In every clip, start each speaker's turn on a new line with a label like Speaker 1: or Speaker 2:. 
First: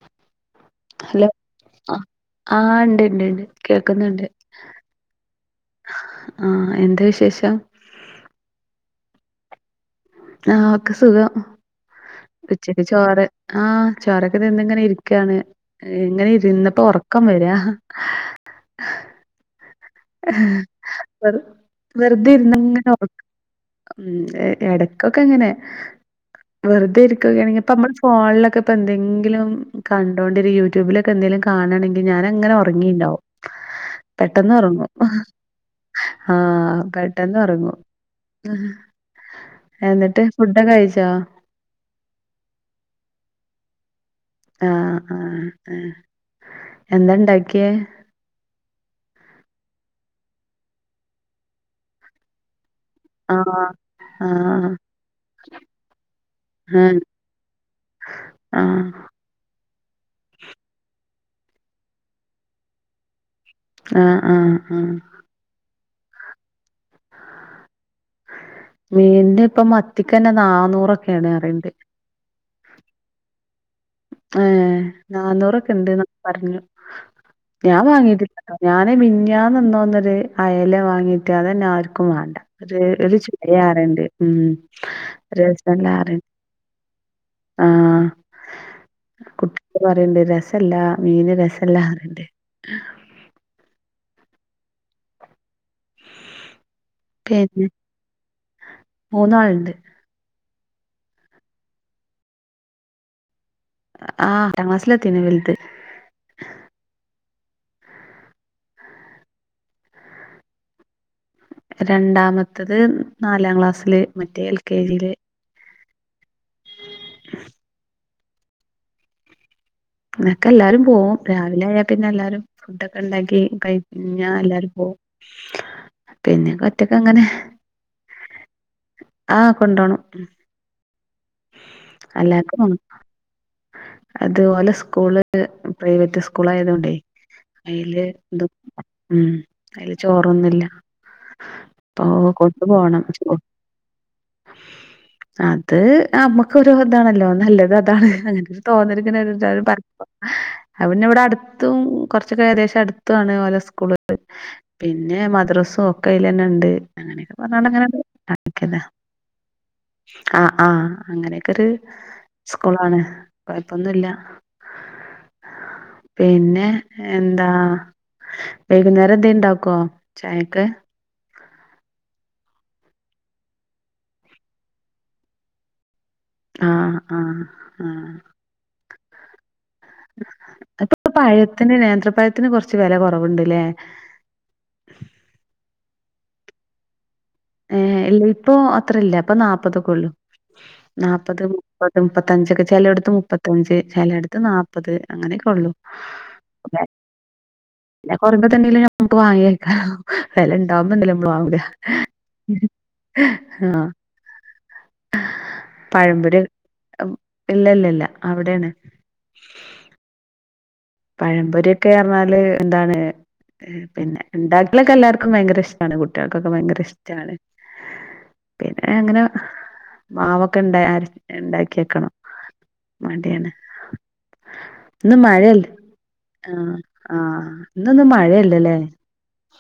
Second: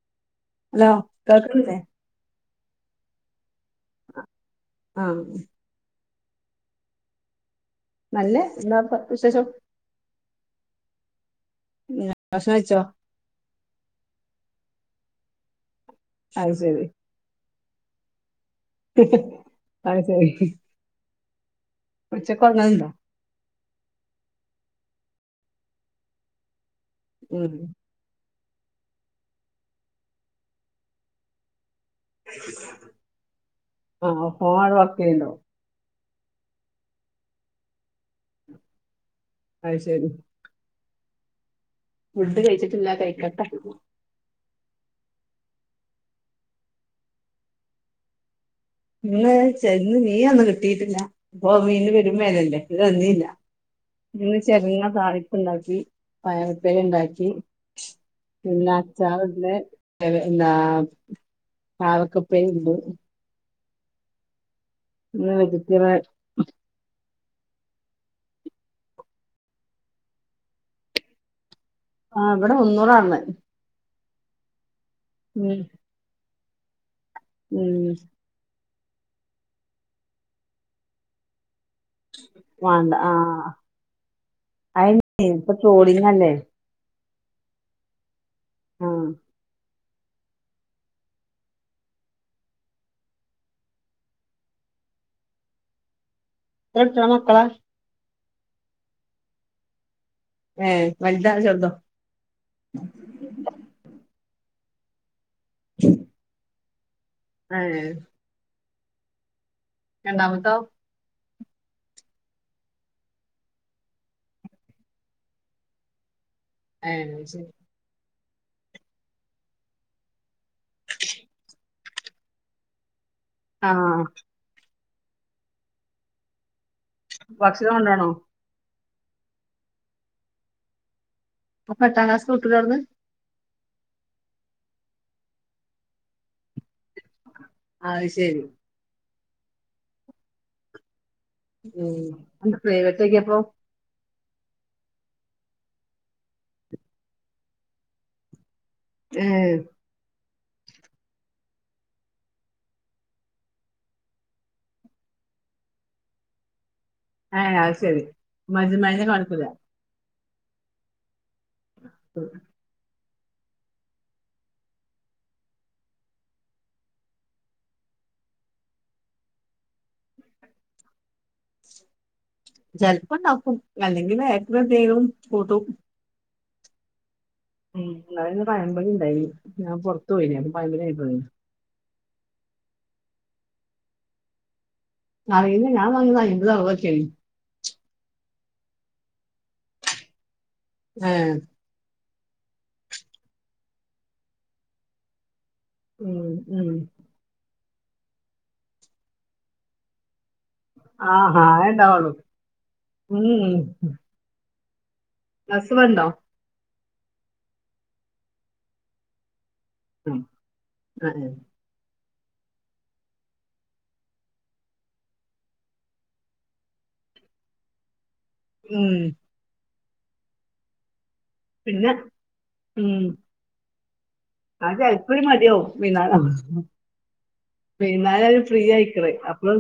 Speaker 1: [inaudible]
Speaker 2: Hello
Speaker 1: കേൾക്കണില്ലേ
Speaker 2: ആഹ് ഉണ്ട്, ഇണ്ട്ണ്ട് കേൾക്കുന്നുണ്ട്.
Speaker 1: [inaudible]
Speaker 2: ആ എന്താ വിശേഷം
Speaker 1: നല്ലേ എന്താപ്പോ വിശേഷം
Speaker 2: ആ ഒക്കെ സുഖം
Speaker 1: ഉം, ഭക്ഷണം കഴിച്ചോ
Speaker 2: ഉച്ചക്ക് ചോറ് ആ ചോറൊക്കെ തിന്ന്ങ്ങനെ ഇ ക്കാണ് ഇങ്ങനെ
Speaker 1: അത്
Speaker 2: ഇരുന്നപ്പോ
Speaker 1: ശരി
Speaker 2: ഉറക്കം വരാ
Speaker 1: അത് ശരി
Speaker 2: വെ വെറുതെ
Speaker 1: ഉച്ചക്ക്
Speaker 2: ഇരുന്നങ്ങനെ
Speaker 1: ഉറങ്ങലുണ്ടോ
Speaker 2: ഓർക്ക ഇടയ്ക്കൊക്കെ അങ്ങനെ വെറുതെ
Speaker 1: ഉം
Speaker 2: ഇരിക്കുകയാണെങ്കിൽ ഇപ്പം നമ്മൾ ഫോണിലൊക്കെ പ്പം എന്തെങ്കിലും കണ്ടോണ്ടിരിക്കു യൂട്യൂബിലൊക്കെ എന്തെങ്കിലും കാണാണെങ്കിൽ ഞാനങ്ങനെ ഉറങ്ങിണ്ടാവും
Speaker 1: ആഹ്
Speaker 2: പെട്ടെന്ന് ഉറങ്ങും
Speaker 1: [unintelligible]
Speaker 2: ആ പെട്ടെന്ന് ഉറങ്ങും
Speaker 1: അത് ശരി
Speaker 2: എന്നിട്ട് ഫുഡൊക്കെ കഴിച്ചോ
Speaker 1: ഫുഡ് കഴിച്ചിട്ടില്ല കഴിക്കട്ടെ
Speaker 2: ആ ആ ആ എന്താണ്ടാക്കിയെ
Speaker 1: ഇന്ന് ചന്ന് മിനൊന്നും കിട്ടിയിട്ടില്ല അപ്പം മീൻ പേരും വിലയല്ലേ
Speaker 2: ആഹ്
Speaker 1: [unintelligible] ഇന്ന്
Speaker 2: ആഹ്
Speaker 1: ചെറുങ്ങ താളിപ്പുണ്ടാക്കി പയറുപ്പേരി
Speaker 2: ആഹ്
Speaker 1: ഉണ്ടാക്കി പിന്നെ
Speaker 2: ആഹ്
Speaker 1: അച്ചാറ് ഇല്ലെ ന്താ പാവക്കപ്പേരിയുണ്ട്
Speaker 2: ആ ആ
Speaker 1: [unintelligible]
Speaker 2: മീനിനിപ്പം മത്തിക്കെന്നെ നാന്നൂറൊക്കെയാണ് പറിയിണ്ട്
Speaker 1: ആ ഇവിടെ മുന്നൂറാന്ന്
Speaker 2: ഏ നന്നൂറൊക്കെണ്ട് പറഞ്ഞ്
Speaker 1: ഉം
Speaker 2: ഞാൻ വാങ്ങിട്ടില്ലട്ടോ ഞാന് മിഞ്ഞാന്ന് ഇന്നോ ഇന്നലെ അയല വാങ്ങീട്ട് അതന്നെ ആർക്കും വേണ്ട ഒരു
Speaker 1: വേണ്ട
Speaker 2: ഒരു
Speaker 1: ആഹ്
Speaker 2: [unintelligible] ഉം
Speaker 1: അയന്നെ ഇപ്പൊ
Speaker 2: രസല്ലാറണ്ട്
Speaker 1: [inaudible]
Speaker 2: ആ
Speaker 1: ആഹ്
Speaker 2: പറയണ്ട് രസല്ല മീന് രസല്ലാ പറിണ്ട്
Speaker 1: ഇങ്ങള് എത്ര മക്കളാ
Speaker 2: മൂന്നാള്‍ണ്ട്‌
Speaker 1: എ വലുതാ അതോ ചെറുതോ
Speaker 2: ആ എട്ടാം ക്ലാസ്സിലെത്തീന് വലുത്
Speaker 1: ആ രണ്ടാമത്തോ
Speaker 2: രണ്ടാമത്തത് നാലാം ക്ലാസ്സില് മറ്റേ എൽ കെ ജിയില്
Speaker 1: ഏ
Speaker 2: പിന്നൊക്കെ എല്ലാരും പോകും രാവിലെ ആയാൽ പിന്നെ എല്ലാരും ഫുഡൊ ണ്ടാക്കി
Speaker 1: ആഹ്
Speaker 2: കഴിഞ്ഞാൽ എല്ലാരും പോകും പിന്നെ ഒറ്റക്ക് അങ്ങനെ
Speaker 1: ഭക്ഷണം കൊണ്ടോണോ
Speaker 2: ആ കൊണ്ടോണം
Speaker 1: അപ്പോ പട്ടാം ക്ലാസിൻ കിട്ടൂല്ലേ
Speaker 2: എല്ലാർക്കും
Speaker 1: ഓട്ന്ന്
Speaker 2: പോണം അതുപോലെ സ്കൂൾ പ്രൈവറ്റ് സ്കൂൾ ആയത്കൊണ്ടേ അയില്
Speaker 1: അത് ശരി
Speaker 2: ഉ അയില് ചോറൊന്നുല്ല
Speaker 1: ഉം
Speaker 2: അപ്പൊ
Speaker 1: എന്താ
Speaker 2: കൊണ്ടു
Speaker 1: പ്രൈവറ്റ്
Speaker 2: പോണം
Speaker 1: ആക്കിയപ്പോ
Speaker 2: അത് നമക്കൊരു ഇതാണല്ലോ നല്ലത് അതാണ് അങ്ങനെ തോന്നിരിക്കുന്ന
Speaker 1: ഏഹ്
Speaker 2: ഒരു പം അന്നെ ഇവിടെ അടുത്തും കുറച്ചൊക്കെ ഏകദേശം അടുത്താണ് ഓല സ്കൂൾ പിന്നെ മദ്രസും ഒക്കെ അയില് തന്നെണ്ട് അങ്ങനെയൊക്കെ
Speaker 1: ഏഹ്
Speaker 2: പറഞ്ഞാണ്ട്
Speaker 1: അത്
Speaker 2: അങ്ങനെ
Speaker 1: ശരി
Speaker 2: ആക്കിയതാ
Speaker 1: മജ്മൈനെ കാണിക്കൂല
Speaker 2: ആ ആ അങ്ങനെയൊക്കെ ഒരു സ്കൂളാണ് കൊഴപ്പൊന്നൂല്ലാ പിന്നെ എന്താ വൈകുന്നേരം എന്താ ഇണ്ടാക്കോ ചായക്ക്
Speaker 1: ചെലപ്പണ്ടാക്കും അല്ലെങ്കിൽ ബേക്കറി എന്തേലും കൂട്ടും
Speaker 2: ആ
Speaker 1: ഉം ഇന്നാണേൽ പഴംപൊരി ഉണ്ടായിരുന്നു ഞാൻപുറത്ത് പോയിന അപ്പ പഴമ്പൊരിയായിട്ടു
Speaker 2: ഇപ്പൊ
Speaker 1: വന്നു
Speaker 2: പഴത്തിന് കൊറച്ച് വില കുറവുണ്ടല്ലേ
Speaker 1: അറിയില്ല ഞാൻ വാങ്ങീത് അയ്മ്പതുഅറുപതൊക്കെയാണ്
Speaker 2: ഏ ഇല്ല ഇപ്പൊ അത്രയില്ല ഇപ്പൊ നാപ്പതൊക്കെയുള്ളു
Speaker 1: ഏഹ്
Speaker 2: നാപ്പത് മുപ്പത് മുപ്പത്തഞ്ചൊക്കെ ചില എടുത്ത് മുപ്പത്തഞ്ച് ചില എടുത്ത് നാപ്പത് അങ്ങനെ ഒള്ളു
Speaker 1: ഉം ഉം
Speaker 2: കൊറമ്പ തന്നെയല്ലേ മ്മക്ക് വാങ്ങിവയ്ക്കാന വില ഉണ്ടാവുമ്പണ്ടല്ലോ മ്മള്
Speaker 1: ആഹ് ആഹ്
Speaker 2: വാങ്ങൂല
Speaker 1: അതെ ഉണ്ടാവുള്ളൂ
Speaker 2: ആ
Speaker 1: നസുവാണ്ടോ
Speaker 2: ഇല്ലാ ഇല്ല ഇല്ല അവിടെയാണ്
Speaker 1: ഉം
Speaker 2: പഴംപൊരിക്കേ പറഞ്ഞാല് എന്താണ് പിന്നെ ഇണ്ടാക്കലൊക്കെ എല്ലാവർക്കും ഭയങ്കര ഇഷ്ടാണ് കുട്ടികൾക്കൊക്കെ ഭയങ്കര ഇഷ്ടാണ് പിന്നെ അങ്ങനെ മാവൊക്കെ ഇണ്ടായ ആര
Speaker 1: പിന്നെ
Speaker 2: ഇണ്ടാക്കിവെക്കണം മടിയാണ്
Speaker 1: ആ
Speaker 2: ഇന്ന്
Speaker 1: ജയ്പ്പുരി
Speaker 2: മഴയല്ലേ
Speaker 1: മതിയാവും
Speaker 2: ആഹ് ആഹ് ഇന്നൊന്നും
Speaker 1: പിന്നാലെ അത് ഫ്രീ
Speaker 2: മഴയല്ലല്ലേ
Speaker 1: ആയിരിക്കണ് അപ്പം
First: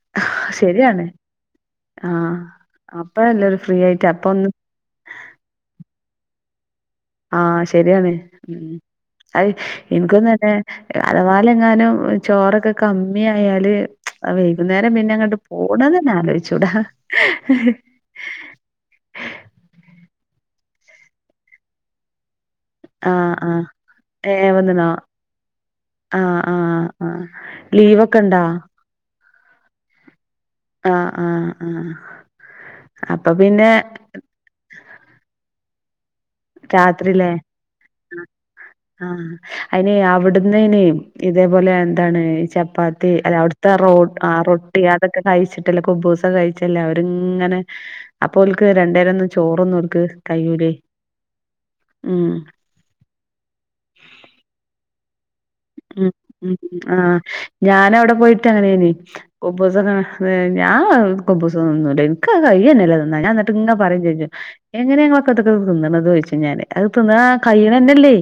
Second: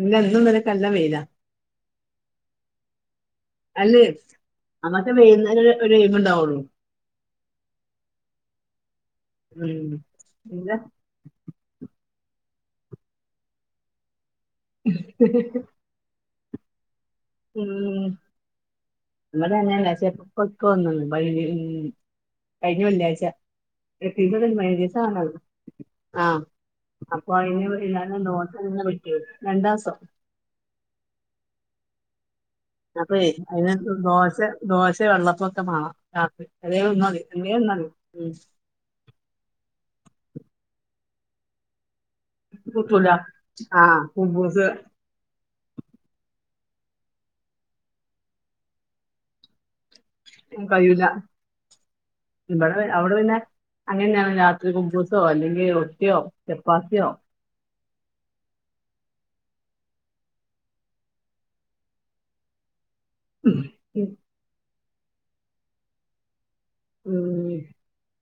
Speaker 1: ഇന്ന് എന്നുവെലക്കെല്ലാം
Speaker 2: ശരിയാണ്
Speaker 1: വെയിലാ
Speaker 2: ആഹ് അപ്പഴല്ലേ ഒരു ഫ്രീ
Speaker 1: അല്ലേ
Speaker 2: ആയിട്ട് അപ്പൊ ഒന്ന്
Speaker 1: നമ്മക്ക് വേയുന്നതൊരു ഇരിപ്പൊണ്ടാവുള്ളൂ
Speaker 2: ആ ശെരിയാണ് ഉം അത്
Speaker 1: ഉം
Speaker 2: എനിക്കൊന്നുതന്നെ
Speaker 1: പിന്നെ
Speaker 2: അതുപൊലെയെങ്ങാനും ചോറൊക്കെ കമ്മി ആയാല് വൈകുന്നേരം പിന്നെ അങ്ങോട്ട് പോണതന്നെ ആലോചിച്ചൂടാ
Speaker 1: ഉം ഇന്നലെ അങ്ങനെ [unintelligible] [unintelligible] കഴിഞ്ഞ വെള്ളിയാഴ്ച
Speaker 2: ആഹ് ആഹ് ഏഹ് വന്നിണോ
Speaker 1: [unintelligible]
Speaker 2: ആഹ്
Speaker 1: ആം
Speaker 2: ആഹ് ആഹ്
Speaker 1: അപ്പൊ അയിന്
Speaker 2: ലീവൊക്കെ
Speaker 1: എല്ലാരും
Speaker 2: ഇണ്ടാ
Speaker 1: നോക്കാനെ പറ്റിയ രണ്ടാസം
Speaker 2: ആ ആ ആ
Speaker 1: അപ്പയെ അതിനാത്ത് ദോശ ദോശ വെള്ളപ്പൊക്കെ മാണം ആ എന്തേലുംഒന്നുമതി
Speaker 2: രാത്രില്ലേ
Speaker 1: എന്തേലു ഒന്നുള്ളു ഉം
Speaker 2: ആഹ് അയിനെ അവിടന്നയ്നെ ഇതേപോലെ അതാണ് ഈ
Speaker 1: കിട്ടൂല
Speaker 2: ചപ്പാത്തി അല്ല അവിടുത്തെ റൊ ആ റൊട്ടി അതൊക്കെ കഴിച്ചിട്ടല്ലേ കുബ്ബൂസ് കഴിച്ച ച്ചെല്ല അവരിങ്ങനെ അപ്പൊ ഓൽക്ക് രണ്ടേരം ഒന്നും ചോറൊന്നും ഓൽക്ക് കയ്യൂലേ
Speaker 1: കഴിയൂല ഇവിടെ
Speaker 2: ഉം
Speaker 1: അവിടെ പിന്നെ അങ്ങനെയാണ് രാത്രി കുബ്ബൂസ് സോ അല്ലെങ്കി
Speaker 2: ഉം
Speaker 1: റൊട്ടിയോ
Speaker 2: ഉം
Speaker 1: ചപ്പാത്തിയോ
Speaker 2: ആഹ് ഞാനവിടെ പോയിട്ട് അങ്ങനെയാണ് കുബ്ബൂസൊന്നും ഞാന് കുബ്ബൂസൊന്നും തിന്നൂല്ല എനക്കത് കഴിയന്നല്ലാ ഞാൻ എന്നിട്ടിങ്ങനെ പറയുംചോദിച്ചും എങ്ങനെയാ നിങ്ങളിതൊക്കെ തിന്നണത് എന്നുചോദിച്ചു ഞാന് അതുതിന്നാ
Speaker 1: ഉം
Speaker 2: കൈയണന്നല്ലേ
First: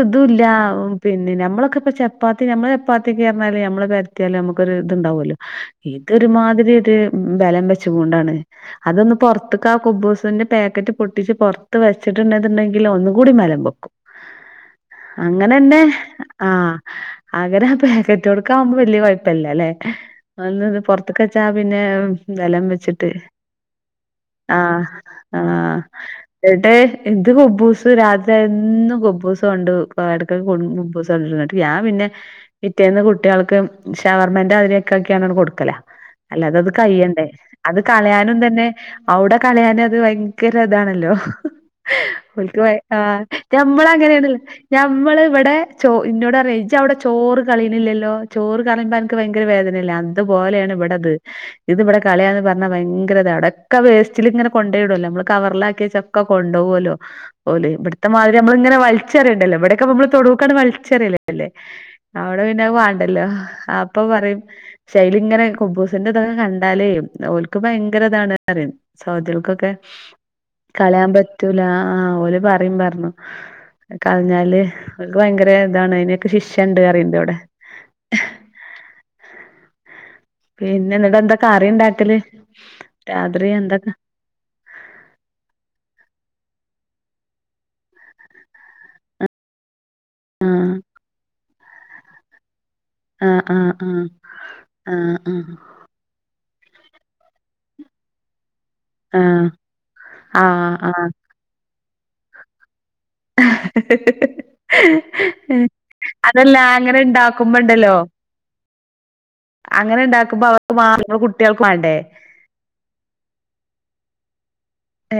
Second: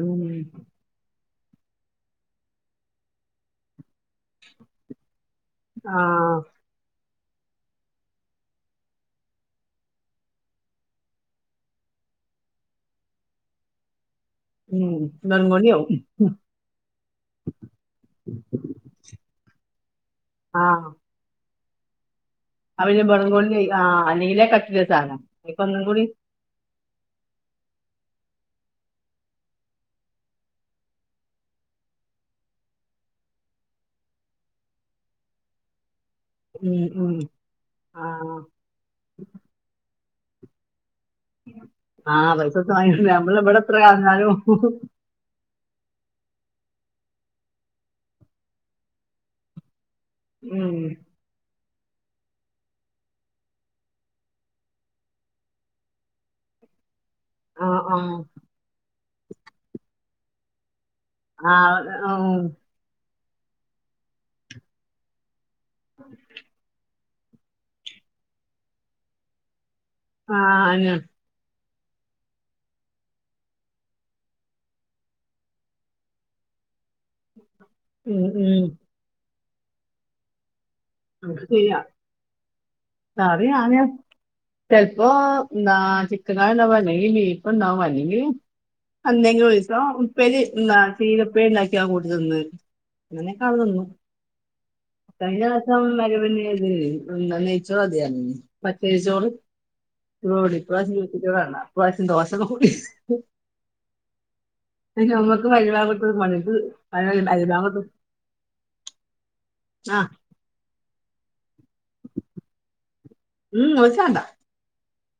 Speaker 1: ഉം
Speaker 2: ഇല്ലാ പിന്നെ നമ്മളൊക്കെ പ്പ ചപ്പാത്തി നമ്മള് ചപ്പാത്തി കേയറഞ്ഞാല് നമ്മള് പരത്തിയാല് നമുക്കൊരിതുണ്ടാവുമല്ലോ
Speaker 1: ആ
Speaker 2: ഇതൊരു മാതിരിത് ബലം വെച്ചുകൊണ്ടാണ് അതൊന്ന് പൊറത്ത്ക്ക് ആ കുബ്ബൂസിന്റെ പാക്കറ്റ് പൊട്ടിച്ച് പുറത്ത് വെച്ച് ട്ടില്ലാന്നുണ്ടെങ്കിൽ ഒന്നുകൂടി ബലം വെക്കും
Speaker 1: ഉം നങ്ങോണിയാവും
Speaker 2: ആ അങ്ങനെ ആ പാക്കറ്റോടൊക്കെയാവുമ്പോ വല്യകുഴപ്പല്ല അല്ലേ
Speaker 1: ആ
Speaker 2: അന്നത് പൊറത്ത്ക്ക് വെച്ചാ പിന്നെ നിലം
Speaker 1: അവന്
Speaker 2: വെച്ചിട്ട്
Speaker 1: ബർഗോണി ആ അല്ലെങ്കിലേ കട്ടിലെ
Speaker 2: ആഹ
Speaker 1: സാധനം ഇപ്പൊ
Speaker 2: ആഹ്
Speaker 1: ഒന്നും കൂടി
Speaker 2: കേട്ടേ ഇത് കുബൂസ് രാത്രി ആയ എന്നും കുബൂസ് കൊണ്ട് എടക്കടക്ക് [unintelligible] ഞാൻ പിന്നെ പിറ്റേന്ന് കുട്ടികൾക്ക് ഷവർമെൻ്റെ മാതിരിയൊക്കെ ആക്കിയാണ്ട് കൊടുക്കല. അല്ല അതത്
Speaker 1: ഉം ഉം
Speaker 2: കയ്യണ്ടേ അത്
Speaker 1: ആ
Speaker 2: കളയാനും തന്നെ ഔടെ കളയാനും അത് ഭയങ്കര ഇതാണ്. ല്ലോ
Speaker 1: ആ പൈസ
Speaker 2: ഓല്ക്ക് ആ
Speaker 1: വാങ്ങില്ല നമ്മൾ ഇവിടെ എത്ര
Speaker 2: ഞമ്മൾ
Speaker 1: കളഞ്ഞാലും
Speaker 2: അങ്ങനെണല്ലോ ഞമ്മൾ വടെ ചോ ഇന്നോട് പറിയാ ജ് അവിടെ ചോറ് കളയുന്നില്ലല്ലോ ചോറ് കളയുമ്പോ അനക്ക് ഭയങ്കര വേദനയല്ലേ അതുപോലെയാണ്
Speaker 1: ഉം
Speaker 2: ബടെത്. ഇത് ഇവിടെ കളയാന്ന് പറഞ്ഞാ ഭയങ്കരത, അവിടൊക്കെ വേസ്റ്റിൽ ഇങ്ങനെ കൊണ്ടോയിടുല്ലോ, നമ്മള് കവറിലാക്കി വെച്ചൊക്ക കൊണ്ടോവോല്ലോ?
Speaker 1: ആ
Speaker 2: ഓലെയ്,
Speaker 1: ആ
Speaker 2: ഇവിടത്തെ മാതിരി നമ്മൾ ഇങ്ങനെ വലിച്ചെറിയണ്ടല്ലോ ഇവിടെയൊക്കെ നമ്മള് തൊടുക്കണ്ട് വലി ചെറിയല്ലല്ലേ,
Speaker 1: ആ ഉം,
Speaker 2: അവിടെ പിന്നെ അത് വാണ്ടല്ലോ അപ്പൊ പറയും ശൈലി ഇങ്ങനെ. കുബൂസിന്റെ ഇതൊക്കെ കണ്ടാലേ ഓൽക്ക് ഭയങ്കര ഇതാണ് പറിം സൗദിൾക്കൊക്കെ.
Speaker 1: ആ ഞാൻ-
Speaker 2: കളയാൻ പറ്റൂല. ആഹ ഓല് പറ്യും പർഞ്ഞു, കളഞ്ഞാല്. ഓൽക്ക് ഭയങ്കര ഇതാണ് അയ്നൊക്കെ ശിക്ഷണ്ട് പറയ്ണ്ടവിടെ.
Speaker 1: ഉം, ഉം.
Speaker 2: പിന്നെ ഇന്ന്ടെന്ത
Speaker 1: നമുക്ക് ചെയ്യാം
Speaker 2: കറിണ്ടാക്കല്, രാത്രി എന്ത ക
Speaker 1: ചെല്പോ ന്താ ചിക്കൻ കറിഇണ്ടാവും അല്ലെങ്കി ബീഫ് ണ്ടാക്കും അല്ലെങ്കില് എന്തെങ്കിലും
Speaker 2: ആ
Speaker 1: [unintelligible] അങ്ങനെ ഒക്കെ
Speaker 2: ആ
Speaker 1: ആള്
Speaker 2: ആ
Speaker 1: തിന്നും.
Speaker 2: ആ ആഹ്
Speaker 1: [unintelligible] [unintelligible] നെയ്ച്ചോറതി പറഞ്ഞിനി. പച്ചരി ചോറും
Speaker 2: ആഹ് ആഹ് ആഹ്
Speaker 1: ഇപ്രാവശ്യം.
Speaker 2: ആഹ്
Speaker 1: [unintelligible]
Speaker 2: ഹി ഹി ഹ്..
Speaker 1: അതിന് നമുക്ക്
Speaker 2: ഹ്
Speaker 1: മരുഭാഗത്ത് പണിക്ക്
Speaker 2: അതെല്ലാ,
Speaker 1: മരുഭാഗത്ത്
Speaker 2: അങ്ങനെണ്ടാക്കുമ്പോണ്ടല്ലോ?
Speaker 1: ആ
Speaker 2: അങ്ങനെണ്ടാക്കുമ്പോ അവർക്ക് മാത്രം മതിയോ അപ്പൊ കുട്യാൾക്ക് മാണ്ടേ?
Speaker 1: ഉം ഓൽച്ചാണ്ട.
Speaker 2: ഏ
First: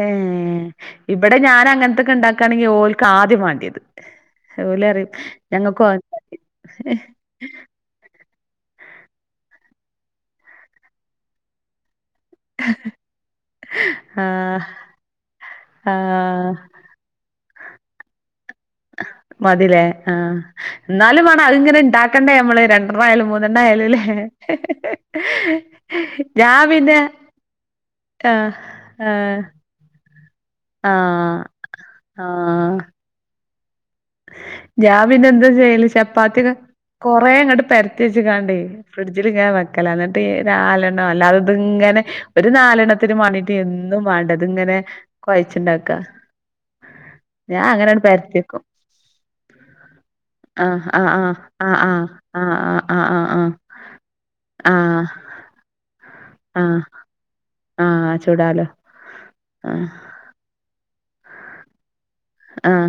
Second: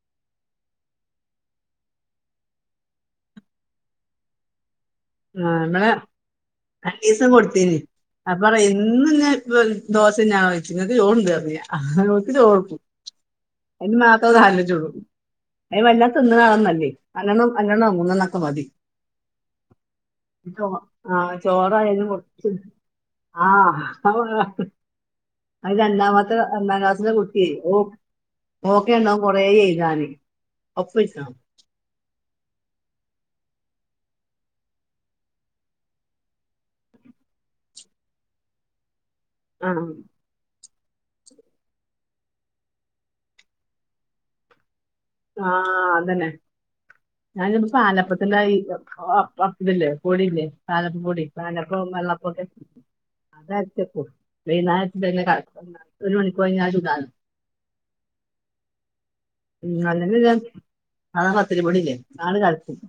Speaker 2: ഇബടെ ഞാൻ അങ്ങൻത്തൊക്കെ ഇണ്ടാക്കാണെങ്കി ഓൽക്ക ആദ്യം വാണ്ടിയത്. ഓലറിം.
Speaker 1: ആങ്ങനെ
Speaker 2: ഞങ്ങക്കും അതൊന്നും മതി
Speaker 1: രണ്ടീസം കൊടുത്തീനി. അപ്പറ്യ ഇന്നും ന്നി ദോശ ന്നെ ആണോയ്ച്ച്. ങ്ങക്ക് ചോറ്ണ്ട് ന്നർഞ്ഞ് ഞാൻ ചോറൊടുക്കും. അതിന് മാത്ര
Speaker 2: ആഹ്
Speaker 1: [unintelligible] അയിന്
Speaker 2: ആഹ്
Speaker 1: വല്ലാനിന്ന്ണാളൊന്നല്ലേയ് രണ്ടെണോ മൂന്നെണ്ണൊക്കെ മതി.
Speaker 2: അഹ് മതിലേ ആ
Speaker 1: ചോ ആ
Speaker 2: ന്നാലും മാണം അത്ങ്ങനെ
Speaker 1: ചോറായാലും
Speaker 2: ഇണ്ടാക്കണ്ടേ
Speaker 1: കുറച്ച്
Speaker 2: നമ്മള് രണ്ടെണ്ണായാലും
Speaker 1: ആ
Speaker 2: മൂന്നെണ്ണായാലുംല്ലേ?
Speaker 1: അത്
Speaker 2: ഹി ഹി ഞാ പിന്നെ ആഹ്
Speaker 1: ഓക്ക്നെണ്ടാവും കൊറേ എയ്താന്.
Speaker 2: ആഹ ആഹ ഞാൻ പിന്നെ എന്താ ചെയ്യല് ചപ്പാത്തിയൊക്കെ കൊറെ അങ്ങട്ട് പരത്തി വെച്ച് കാണ്ടെ ഫ്രിഡ്ജിൽ ഇങ്ങനെ
Speaker 1: ആ
Speaker 2: വെക്കല എന്നിട്ട് നാ അല്ലാതെഇത് ഇങ്ങനെ, ഒരു നാലെണ്ണത്തിനും വാണ്ടിട്ട് എന്നും വാണ്ടെ തിങ്ങനെ.
Speaker 1: ആ അതന്നെ
Speaker 2: ഞാൻ
Speaker 1: ഞാനിപ്പ
Speaker 2: അങ്ങനെണ്ട്
Speaker 1: പാലപ്പത്തിൻ്റയി
Speaker 2: പരത്തിവെക്കും
Speaker 1: ഓ [unintelligible] പൊടിയില്ലേ
Speaker 2: ആഹ്
Speaker 1: പാലപ്പ
Speaker 2: ആഹ്
Speaker 1: പൊടി
Speaker 2: ആഹ്
Speaker 1: പാലപ്പം
Speaker 2: ആഹ്
Speaker 1: വെള്ളപ്പൊക്കെ
Speaker 2: ആഹ് ആഹ് ആഹ്
Speaker 1: അത് അരച്ച [unintelligible]
Speaker 2: ആഹ് ആഹ് ആഹ്
Speaker 1: ഒരു മണിക്കൂറ ഴിഞ്ഞാൽ
Speaker 2: ആഹ്
Speaker 1: ചൂടാലൊ
Speaker 2: ആഹ് ചുടാലോ
Speaker 1: ഉം.. അല്ലെങ്കി ഞാൻ സാധാ പത്തിരി പൊടില്ലേ?
Speaker 2: ആഹ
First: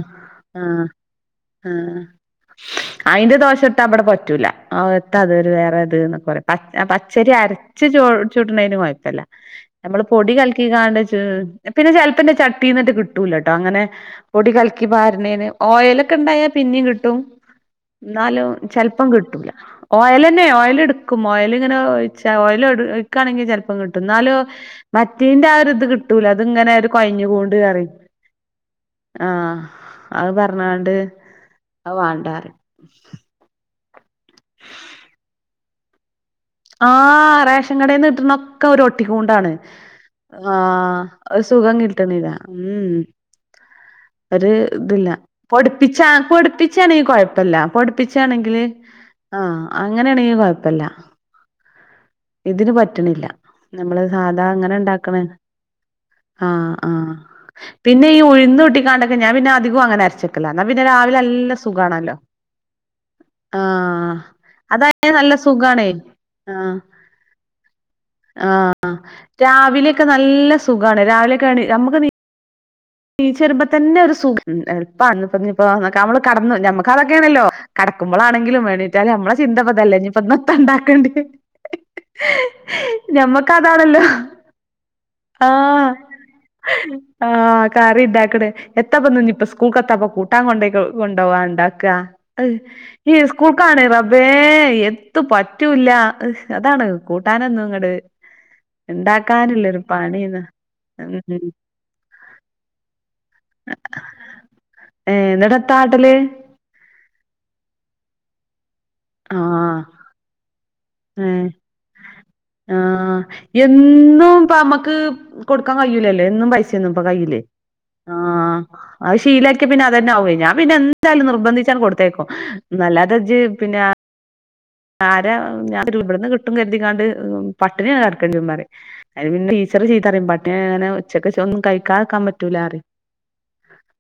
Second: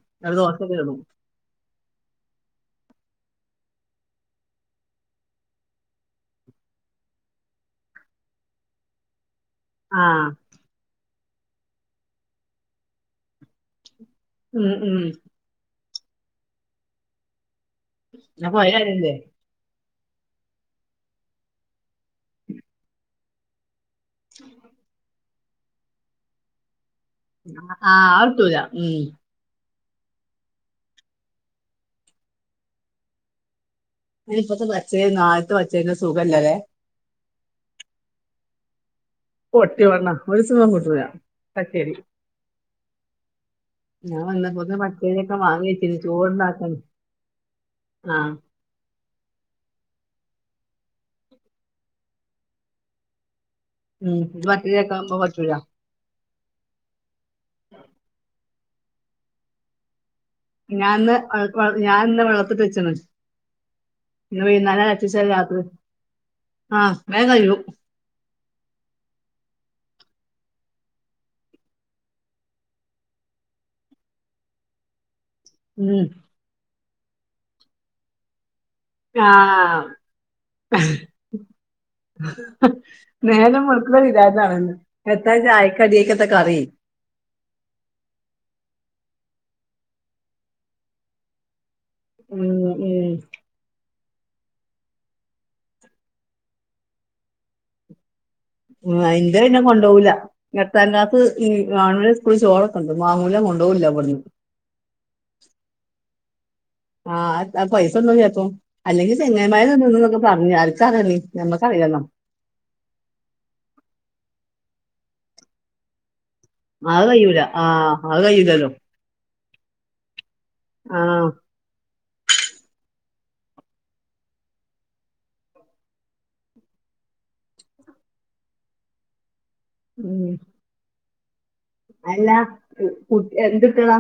Speaker 2: ആഹ ആഹ അയ്ന്റെ ദോഷട്ടാ ഇവടെ പറ്റൂല. ത്താദ് ഒരുവേറൊര്ത് ഒക്കെ പറയും പച്ചരി അരച്ച് ചു ചുട്ണേന് കൊയപ്പല്ല. നമ്മള്
Speaker 1: ആ
Speaker 2: പൊടി കൽക്കി കാണ്ട് ചു ട് പിന്നെ ചെലപ്പന്റെ ചട്ടിന്നറ്റെ കിട്ടൂലട്ടോ അങ്ങനെ. പൊടി
Speaker 1: ഉം
Speaker 2: കലക്കി
Speaker 1: ഉം
Speaker 2: പാരണേന്, ഓയലൊക്കെണ്ടായാ പിന്നിം കിട്ടും. ഇന്നാലും
Speaker 1: ഞാൻ
Speaker 2: ചെലപ്പം
Speaker 1: പോയാലേ
Speaker 2: കിട്ടൂല. ഓയിൽ എന്നെ ഓയിൽ എടുക്കും ഓയിൽ ഇങ്ങനെ ഓൽ ഇങ്ങനെ ഒഴിച്ച ഓയൽ ഒരു കാണെകി ചെൽപ്പം കി എന്നാലോ മറ്റേദിന്റെ ആ ഒരു ഇത് കിട്ടൂല അത്ങ്ങനെ കൊഴഞ്ഞു പോണ്ട് പറിയും
Speaker 1: ആഹ് അത് കിട്ടൂല ഉം
Speaker 2: ആ അത് പറഞ്ഞണ്ട്അത് വാണ്ടറഞ്ഞ്
Speaker 1: ഇപ്പത്തെ പച്ചേ നാത്ത പച്ചേന്റെ സുഖ
Speaker 2: ആ റേഷൻ കടന്ന്ട്ട്ണൊക്കൊരു ഒരു ഒ ഒട്ടികൊണ്ടാണ്
Speaker 1: പൊട്ടി വന്ന ഒരു
Speaker 2: ആ
Speaker 1: സുഖം കിട്ടൂല
Speaker 2: ഒരു സുഖം
Speaker 1: പച്ചരി
Speaker 2: കിട്ടണില്ല മ് മ്
Speaker 1: ഞാൻ
Speaker 2: ഒരു
Speaker 1: വന്നപ്പോത്തിന്
Speaker 2: ഇതില്ല
Speaker 1: പച്ചരിയൊക്കെ വാങ്ങി വെച്ചിന്
Speaker 2: പൊടിപ്പിച്ച
Speaker 1: ചോറുണ്ടാക്കാൻ
Speaker 2: പൊടിപ്പിച്ചാണെങ്കി കൊഴപ്പില്ല
Speaker 1: ആഹ്
Speaker 2: പൊടിപ്പിച്ചാണെങ്കില് ആ അങ്ങനെയ ആണെങ്കി നോക്കല്ല ഇതിന് പറ്റണില്ല നമ്മള്
Speaker 1: ഉം
Speaker 2: സാധാ
Speaker 1: ഇത്
Speaker 2: അങ്ങനെ
Speaker 1: പച്ചരിയൊക്കെ
Speaker 2: ഇണ്ടാക്കണ
Speaker 1: ആവുമ്പോ പറ്റൂല
Speaker 2: ആ ആ പിന്നെ ഈ ഉഴന്ന് ഊട്ടികണ്ട് ഞാൻ പിന്നെ അധികം അങ്ങനെ അരച്ചട്ട എന്നാ പിന്നെ
Speaker 1: ഞാനിന്ന്
Speaker 2: രാവിലെ നല്ല സുഖമാണല്ലോ
Speaker 1: ഞാനിന്ന് വെള്ളത്തിട്ട് വെച്ച്ണ്
Speaker 2: ആ
Speaker 1: ഇന്ന്
Speaker 2: അതായ നല്ല സുഖണേ
Speaker 1: ആ വേ കയ്യും
Speaker 2: ആ രാവിലെയൊക്കെ നല്ല സുഖാണ് രാവിലെയൊക്കെ ആ നമുക്ക് നീ നീ ചെരുമ്പോ തന്നെ ഒരു സൂ എളുപ്പ നിപ്പോ
Speaker 1: ഉം
Speaker 2: നമ്മള് കടന്നു അതൊക്കെയാനല്ലോ കടക്കുമ്പോളനെങ്കിലും വിട്ടാല് നമ്മളെ ചിന്താ
Speaker 1: ആഹ്
Speaker 2: പതല്ലേ ഇനിയിപ്പൊ ന്ന് താ ഉണ്ടാക്കേണ്ടെ
Speaker 1: നേല വെള്ക്കു ഇല്ലാതാണന്ന് എത്താച്ചയക്കടി ആയിക്കത്ത കറി
Speaker 2: ആ കറി ഇതാക്കട് എത്തപ്പ ഇ ഇപ്പ സ്കൂൾ കത്താപ്പ കൂട്ടാൻ കൊണ്ട് കൊണ്ടവാണ്ട
Speaker 1: ഉം ഉം
Speaker 2: സ്കൂൾക് ആണേ [unintelligible] വേ എത്തു പറ്റൂല്ല ഹ്‌ അതാണ് കൂട്ടാനൊന്നും ഇങ്ങട്
Speaker 1: അതിന്റെ പിന്നെ
Speaker 2: ഇണ്ടാക്കാന്ള്ള ഒരു
Speaker 1: കൊണ്ടുപോകില്ല
Speaker 2: പണീന്ന്
Speaker 1: എട്ടാം ക്ലാസ് ഈ ഗവൺമെന്റ് സ്കൂളിൽ ചോറൊക്കെ ഉണ്ട് വാങ്ങൂല കൊണ്ടുപോകില്ല ഇവിടുന്ന്
Speaker 2: ഏ ഇന്നിട്ട് എത്ത ആട്ടല്.
Speaker 1: ആ പൈസ ഉണ്ടോ ചേപ്പോ അല്ലെങ്കിൽ ചെങ്ങനമാന്നൊക്കെ പറഞ്ഞു ആർക്കറിയാം
Speaker 2: ഏ
Speaker 1: നമ്മക്കറിയില്ലല്ലോ
Speaker 2: ആ എന്നും ഇപ്പ നമ്മക്ക് കൊടുക്കാൻ കഴിലല്ലോ എന്നും പൈസ
Speaker 1: അത്
Speaker 2: കയ്യിൽ
Speaker 1: കഴിയൂല
Speaker 2: ആ
Speaker 1: അത് കഴിയൂലല്ലോ
Speaker 2: അത് ശീലം പിന്നെ അതെന്നെ ആവ്യെ ഞാൻ പിന്നെ
Speaker 1: ആ
Speaker 2: എന്തായാലും നിർബന്ധിച്ചാൻ കൊടുത്തേക്കും നല്ലാതജ് പിന്നെ ആരാ ഞ ഇവിടുന്ന് കിട്ടും കരുതിക്കാണ്ട് പട്ടിണി കടക്കണ്ടമാ [unintelligible]
Speaker 1: ഉം.
Speaker 2: പണ്ടേ അങ്ങനെച്ചക്കെ തൊന്നും കഴിക്കാക്കാൻ
Speaker 1: അല്ല
Speaker 2: പറ്റൂലറി
Speaker 1: കുട്ടി എന്തിട്ടടാ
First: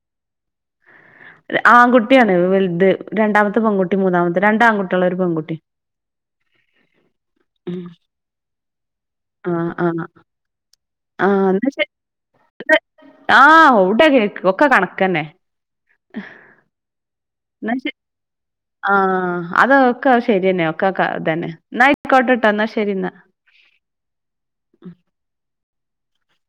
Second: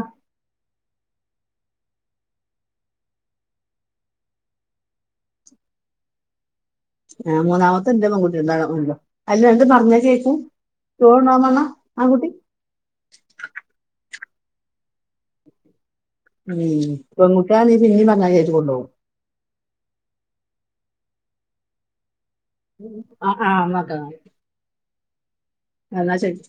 Speaker 2: ആൺകുട്ടിയാണ് വലുത് രണ്ടാമത്തെ പെൺകുട്ടി മൂന്നാമത്തെ രണ്ട ആൺകുട്ടികളും ഒരു പെൺകുട്ടി
Speaker 1: ആ മൂന്നാമത്തെ എന്റെ പെൺകുട്ടി ഉണ്ട അല്ല രണ്ട് പറഞ്ഞാ കേക്കൂ
Speaker 2: ആ എന്ന [unintelligible] ഒക്കെ കണക്കന്നെ
Speaker 1: ഉം പെൺകുട്ടി ആണെങ്കിൽ പിന്ന പറഞ്ഞകേൾക്കും
Speaker 2: ആ അതൊക്കെ ശരിയന്നെ ഒക്കെതന്നെ ന്ന ആയിക്കോട്ടെ ന്നാ ശരി എന്നാ
Speaker 1: ആ ആ എന്നാ ഒക്കെ. എന്നാ ശരി